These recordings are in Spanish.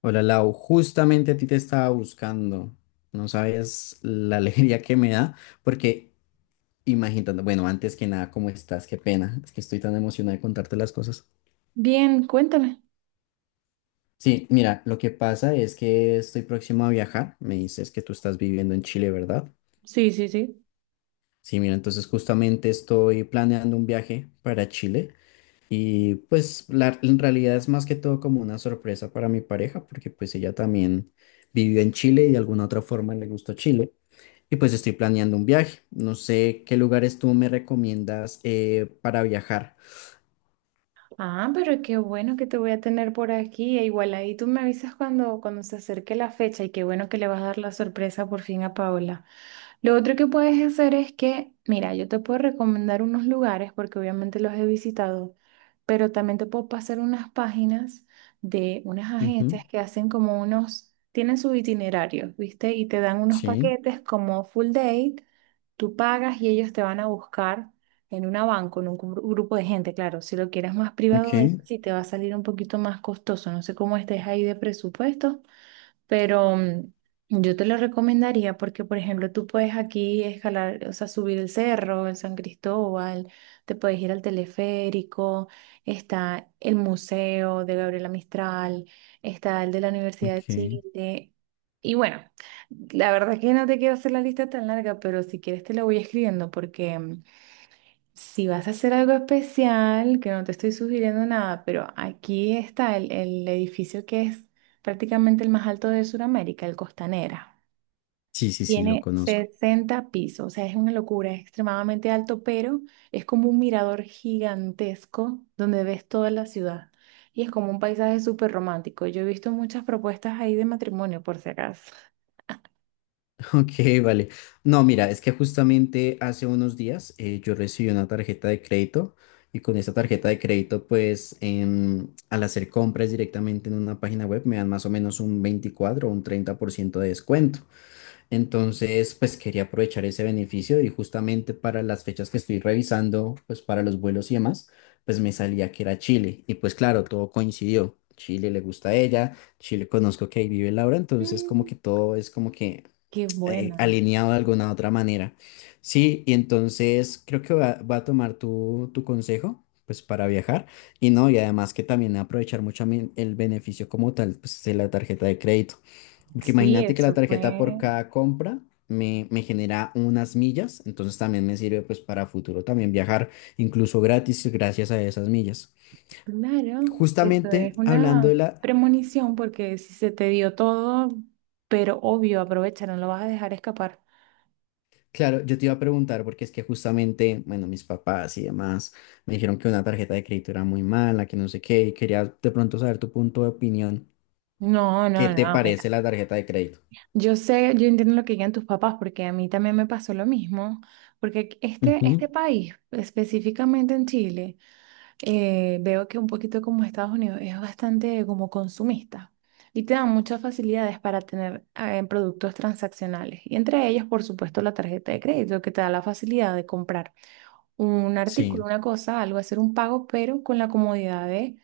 Hola Lau, justamente a ti te estaba buscando. No sabías la alegría que me da, porque imaginando, bueno, antes que nada, ¿cómo estás? Qué pena, es que estoy tan emocionada de contarte las cosas. Bien, cuéntame. Sí, mira, lo que pasa es que estoy próximo a viajar. Me dices que tú estás viviendo en Chile, ¿verdad? Sí, sí, sí. Sí, mira, entonces justamente estoy planeando un viaje para Chile y pues la, en realidad es más que todo como una sorpresa para mi pareja, porque pues ella también vivió en Chile y de alguna otra forma le gustó Chile. Y pues estoy planeando un viaje. No sé qué lugares tú me recomiendas para viajar. Ah, pero qué bueno que te voy a tener por aquí. Igual ahí tú me avisas cuando se acerque la fecha y qué bueno que le vas a dar la sorpresa por fin a Paola. Lo otro que puedes hacer es que, mira, yo te puedo recomendar unos lugares porque obviamente los he visitado, pero también te puedo pasar unas páginas de unas agencias Ujú. que hacen como unos, tienen su itinerario, ¿viste? Y te dan unos Sí, paquetes como full date, tú pagas y ellos te van a buscar. En una van con un grupo de gente, claro. Si lo quieres más ok, privado, sí te va a salir un poquito más costoso. No sé cómo estés ahí de presupuesto, pero yo te lo recomendaría porque, por ejemplo, tú puedes aquí escalar, o sea, subir el cerro, el San Cristóbal, te puedes ir al teleférico, está el museo de Gabriela Mistral, está el de la Universidad de ok. Chile. Y bueno, la verdad es que no te quiero hacer la lista tan larga, pero si quieres te la voy escribiendo porque si vas a hacer algo especial, que no te estoy sugiriendo nada, pero aquí está el edificio que es prácticamente el más alto de Sudamérica, el Costanera. Sí, sí, sí, lo Tiene conozco. 60 pisos, o sea, es una locura, es extremadamente alto, pero es como un mirador gigantesco donde ves toda la ciudad. Y es como un paisaje súper romántico. Yo he visto muchas propuestas ahí de matrimonio, por si acaso. Ok, vale. No, mira, es que justamente hace unos días yo recibí una tarjeta de crédito y con esa tarjeta de crédito, pues al hacer compras directamente en una página web me dan más o menos un 24 o un 30% de descuento. Entonces, pues quería aprovechar ese beneficio y justamente para las fechas que estoy revisando, pues para los vuelos y demás, pues me salía que era Chile. Y pues claro, todo coincidió. Chile le gusta a ella, Chile conozco que ahí vive Laura, entonces como Mm. que todo es como que Qué buena. alineado de alguna otra manera. Sí, y entonces creo que va a tomar tu consejo, pues para viajar y no, y además que también aprovechar mucho mi- el beneficio como tal, pues de la tarjeta de crédito. Porque Sí, imagínate que la eso tarjeta por fue. cada compra me genera unas millas, entonces también me sirve pues para futuro también viajar incluso gratis gracias a esas millas. Claro, eso Justamente es hablando de una la premonición porque si se te dio todo, pero obvio, aprovecha, no lo vas a dejar escapar. Claro, yo te iba a preguntar porque es que justamente, bueno, mis papás y demás me dijeron que una tarjeta de crédito era muy mala, que no sé qué, y quería de pronto saber tu punto de opinión. No, ¿Qué no, te no, mira, parece la tarjeta de crédito? yo sé, yo entiendo lo que digan tus papás porque a mí también me pasó lo mismo, porque este, Ujú. este país, específicamente en Chile, veo que un poquito como Estados Unidos es bastante como consumista y te dan muchas facilidades para tener productos transaccionales y entre ellos, por supuesto, la tarjeta de crédito que te da la facilidad de comprar un artículo, Sí, una cosa, algo, hacer un pago, pero con la comodidad de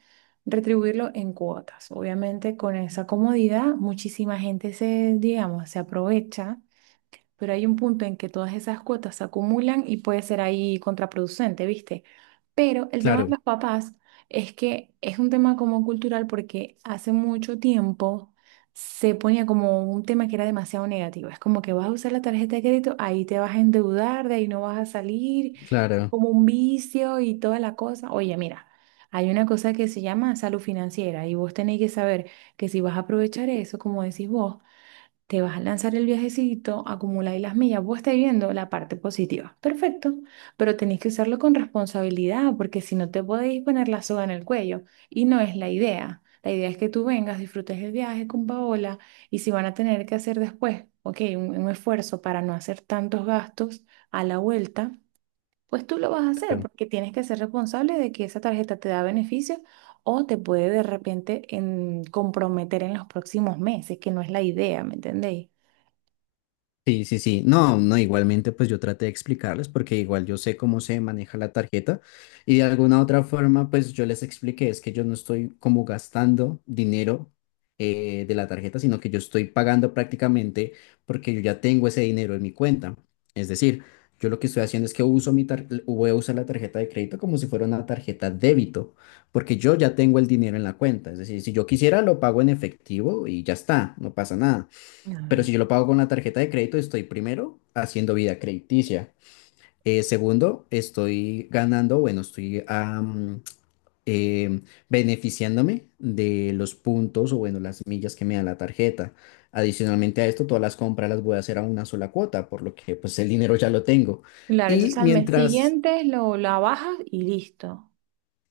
retribuirlo en cuotas. Obviamente con esa comodidad muchísima gente se, digamos, se aprovecha, pero hay un punto en que todas esas cuotas se acumulan y puede ser ahí contraproducente, ¿viste? Pero el tema de claro, los papás es que es un tema como cultural porque hace mucho tiempo se ponía como un tema que era demasiado negativo. Es como que vas a usar la tarjeta de crédito, ahí te vas a endeudar, de ahí no vas a salir, es claro. como un vicio y toda la cosa. Oye, mira. Hay una cosa que se llama salud financiera y vos tenés que saber que si vas a aprovechar eso, como decís vos, te vas a lanzar el viajecito, acumula acumuláis las millas, vos estáis viendo la parte positiva. Perfecto, pero tenéis que usarlo con responsabilidad porque si no te podéis poner la soga en el cuello y no es la idea. La idea es que tú vengas, disfrutes el viaje con Paola y si van a tener que hacer después, ok, un esfuerzo para no hacer tantos gastos a la vuelta, pues tú lo vas a hacer porque tienes que ser responsable de que esa tarjeta te da beneficios o te puede de repente comprometer en los próximos meses, que no es la idea, ¿me entendéis? Sí, sí, sí. No, no, igualmente pues yo traté de explicarles porque igual yo sé cómo se maneja la tarjeta y de alguna otra forma pues yo les expliqué es que yo no estoy como gastando dinero de la tarjeta, sino que yo estoy pagando prácticamente porque yo ya tengo ese dinero en mi cuenta. Es decir, yo lo que estoy haciendo es que uso mi tar- voy a usar la tarjeta de crédito como si fuera una tarjeta débito porque yo ya tengo el dinero en la cuenta. Es decir, si yo quisiera lo pago en efectivo y ya está, no pasa nada pero Claro. si yo lo pago con la tarjeta de crédito, estoy primero haciendo vida crediticia. Segundo, estoy ganando, bueno, em, beneficiándome de los puntos o, bueno, las millas que me da la tarjeta. Adicionalmente a esto, todas las compras las voy a hacer a una sola cuota, por lo que pues el dinero ya lo tengo. Claro, entonces Y al mes mientras siguiente lo, la bajas y listo.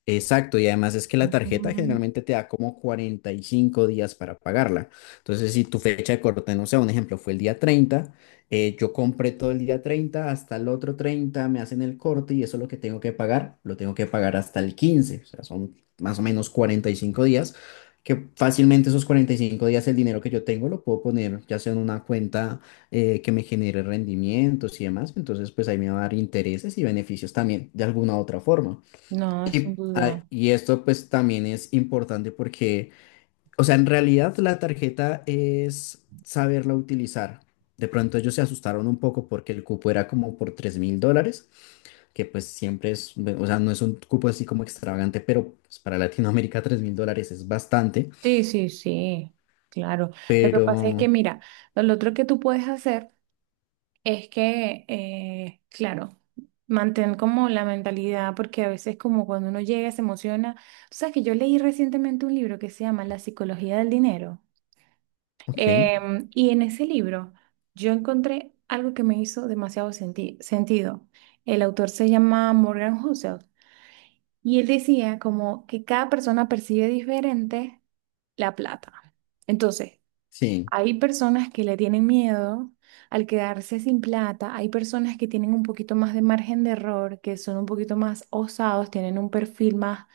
Exacto, y además es que la tarjeta Mm. generalmente te da como 45 días para pagarla. Entonces, si tu fecha de corte, no sé, un ejemplo, fue el día 30 yo compré todo el día 30 hasta el otro 30 me hacen el corte y eso es lo que tengo que pagar, lo tengo que pagar hasta el 15 o sea, son más o menos 45 días, que fácilmente esos 45 días el dinero que yo tengo lo puedo poner ya sea en una cuenta que me genere rendimientos y demás, entonces pues ahí me va a dar intereses y beneficios también de alguna otra forma. No, sin Y, duda. ah, y esto pues también es importante porque, o sea, en realidad la tarjeta es saberla utilizar. De pronto ellos se asustaron un poco porque el cupo era como por $3000, que pues siempre es, o sea, no es un cupo así como extravagante, pero pues, para Latinoamérica $3000 es bastante. Sí, sí, sí, claro. Lo que Pero, pasa es que, mira, lo otro que tú puedes hacer es que, claro, mantén como la mentalidad, porque a veces como cuando uno llega se emociona. Tú sabes que yo leí recientemente un libro que se llama La psicología del dinero. ok, Y en ese libro yo encontré algo que me hizo demasiado sentido. El autor se llama Morgan Housel y él decía como que cada persona percibe diferente la plata. Entonces, sí, hay personas que le tienen miedo al quedarse sin plata, hay personas que tienen un poquito más de margen de error, que son un poquito más osados, tienen un perfil más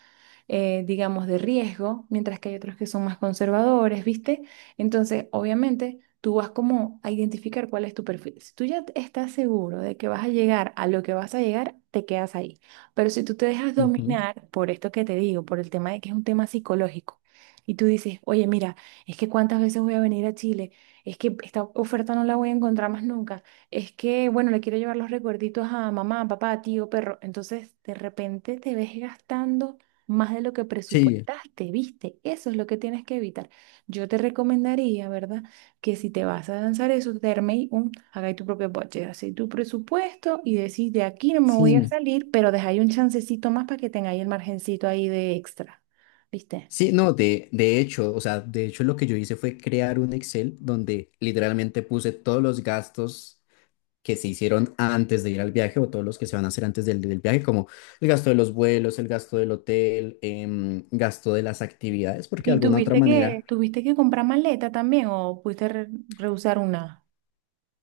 digamos, de riesgo, mientras que hay otros que son más conservadores, ¿viste? Entonces, obviamente, tú vas como a identificar cuál es tu perfil. Si tú ya estás seguro de que vas a llegar a lo que vas a llegar, te quedas ahí. Pero si tú te dejas ujú, dominar por esto que te digo, por el tema de que es un tema psicológico, y tú dices, oye, mira, es que cuántas veces voy a venir a Chile, es que esta oferta no la voy a encontrar más nunca, es que, bueno, le quiero llevar los recuerditos a mamá, papá, tío, perro, entonces de repente te ves gastando más de lo que sí, presupuestaste, ¿viste? Eso es lo que tienes que evitar. Yo te recomendaría, ¿verdad? Que si te vas a lanzar eso, te arméis un, hagáis tu propio budget, hacéis tu presupuesto y decís, de aquí no me voy a sí. salir, pero dejáis un chancecito más para que tengáis el margencito ahí de extra, ¿viste? Sí, no, de hecho, o sea, de hecho lo que yo hice fue crear un Excel donde literalmente puse todos los gastos que se hicieron antes de ir al viaje o todos los que se van a hacer antes del viaje, como el gasto de los vuelos, el gasto del hotel, gasto de las actividades, porque de ¿Y alguna otra manera... tuviste que comprar maleta también o pudiste rehusar una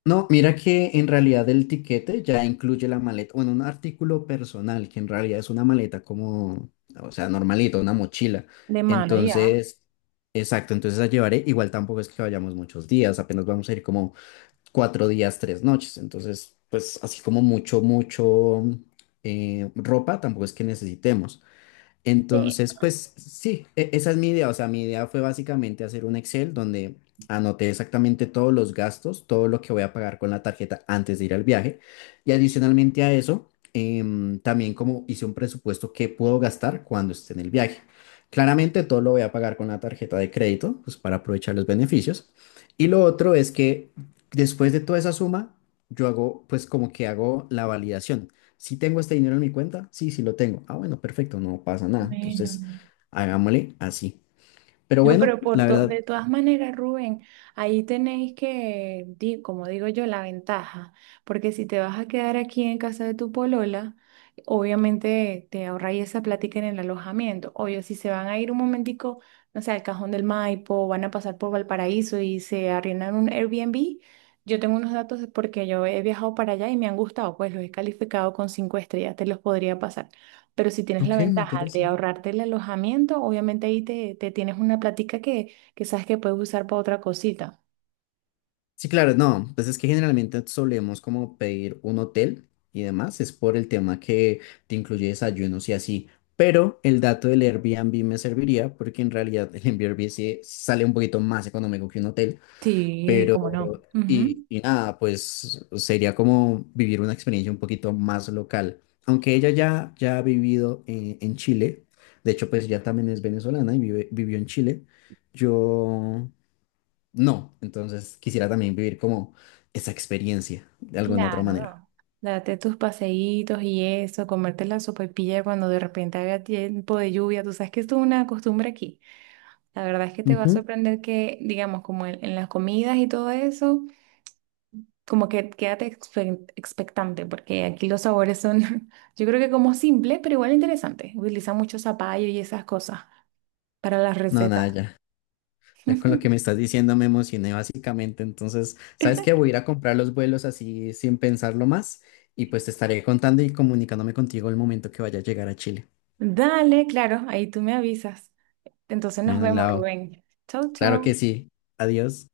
No, mira que en realidad el tiquete ya incluye la maleta, bueno, un artículo personal, que en realidad es una maleta como, o sea, normalito, una mochila. de mano ya? Entonces, exacto, entonces la llevaré. Igual tampoco es que vayamos muchos días, apenas vamos a ir como 4 días, 3 noches. Entonces, pues así como mucho, mucho ropa, tampoco es que necesitemos. Sí. Entonces, pues sí, e- esa es mi idea. O sea, mi idea fue básicamente hacer un Excel donde anoté exactamente todos los gastos, todo lo que voy a pagar con la tarjeta antes de ir al viaje. Y adicionalmente a eso, también como hice un presupuesto que puedo gastar cuando esté en el viaje. Claramente todo lo voy a pagar con la tarjeta de crédito, pues para aprovechar los beneficios. Y lo otro es que después de toda esa suma, yo hago, pues como que hago la validación. Si tengo este dinero en mi cuenta, sí, sí lo tengo. Ah, bueno, perfecto, no pasa nada. Bueno. Entonces, hagámosle así. Pero No, bueno, pero por la verdad, de todas maneras, Rubén, ahí tenéis que, como digo yo, la ventaja, porque si te vas a quedar aquí en casa de tu polola, obviamente te ahorráis esa plática en el alojamiento. Obvio, si se van a ir un momentico, no sé, al Cajón del Maipo, van a pasar por Valparaíso y se arriendan un Airbnb, yo tengo unos datos porque yo he viajado para allá y me han gustado, pues los he calificado con cinco estrellas, te los podría pasar. Pero si tienes la ok, me ventaja interesa. de ahorrarte el alojamiento, obviamente ahí te tienes una platica que sabes que puedes usar para otra cosita. Sí, claro, no, pues es que generalmente solemos como pedir un hotel y demás, es por el tema que te incluye desayunos y así. Pero el dato del Airbnb me serviría porque en realidad el Airbnb sí sale un poquito más económico que un hotel. Sí, cómo no. Ujú. Y nada, pues sería como vivir una experiencia un poquito más local. Aunque ella ya ha vivido en Chile, de hecho pues ya también es venezolana y vive- vivió en Chile, yo no, entonces quisiera también vivir como esa experiencia de alguna otra manera. Claro. Date tus paseitos y eso, comerte la sopaipilla cuando de repente haga tiempo de lluvia. Tú sabes que esto es una costumbre aquí. La verdad es que te va a Ujú. sorprender que, digamos, como en las comidas y todo eso. Como que quédate expectante, porque aquí los sabores son, yo creo que como simple, pero igual interesante. Utilizan mucho zapallo y esas cosas para las No, nada, recetas. ya, ya con lo que me estás diciendo me emocioné básicamente, entonces, ¿sabes qué? Voy a ir a comprar los vuelos así sin pensarlo más y pues te estaré contando y comunicándome contigo el momento que vaya a llegar a Chile. Dale, claro, ahí tú me avisas. Entonces nos Bueno, vemos, Lau, Rubén. Chau, claro que chau. sí. Adiós.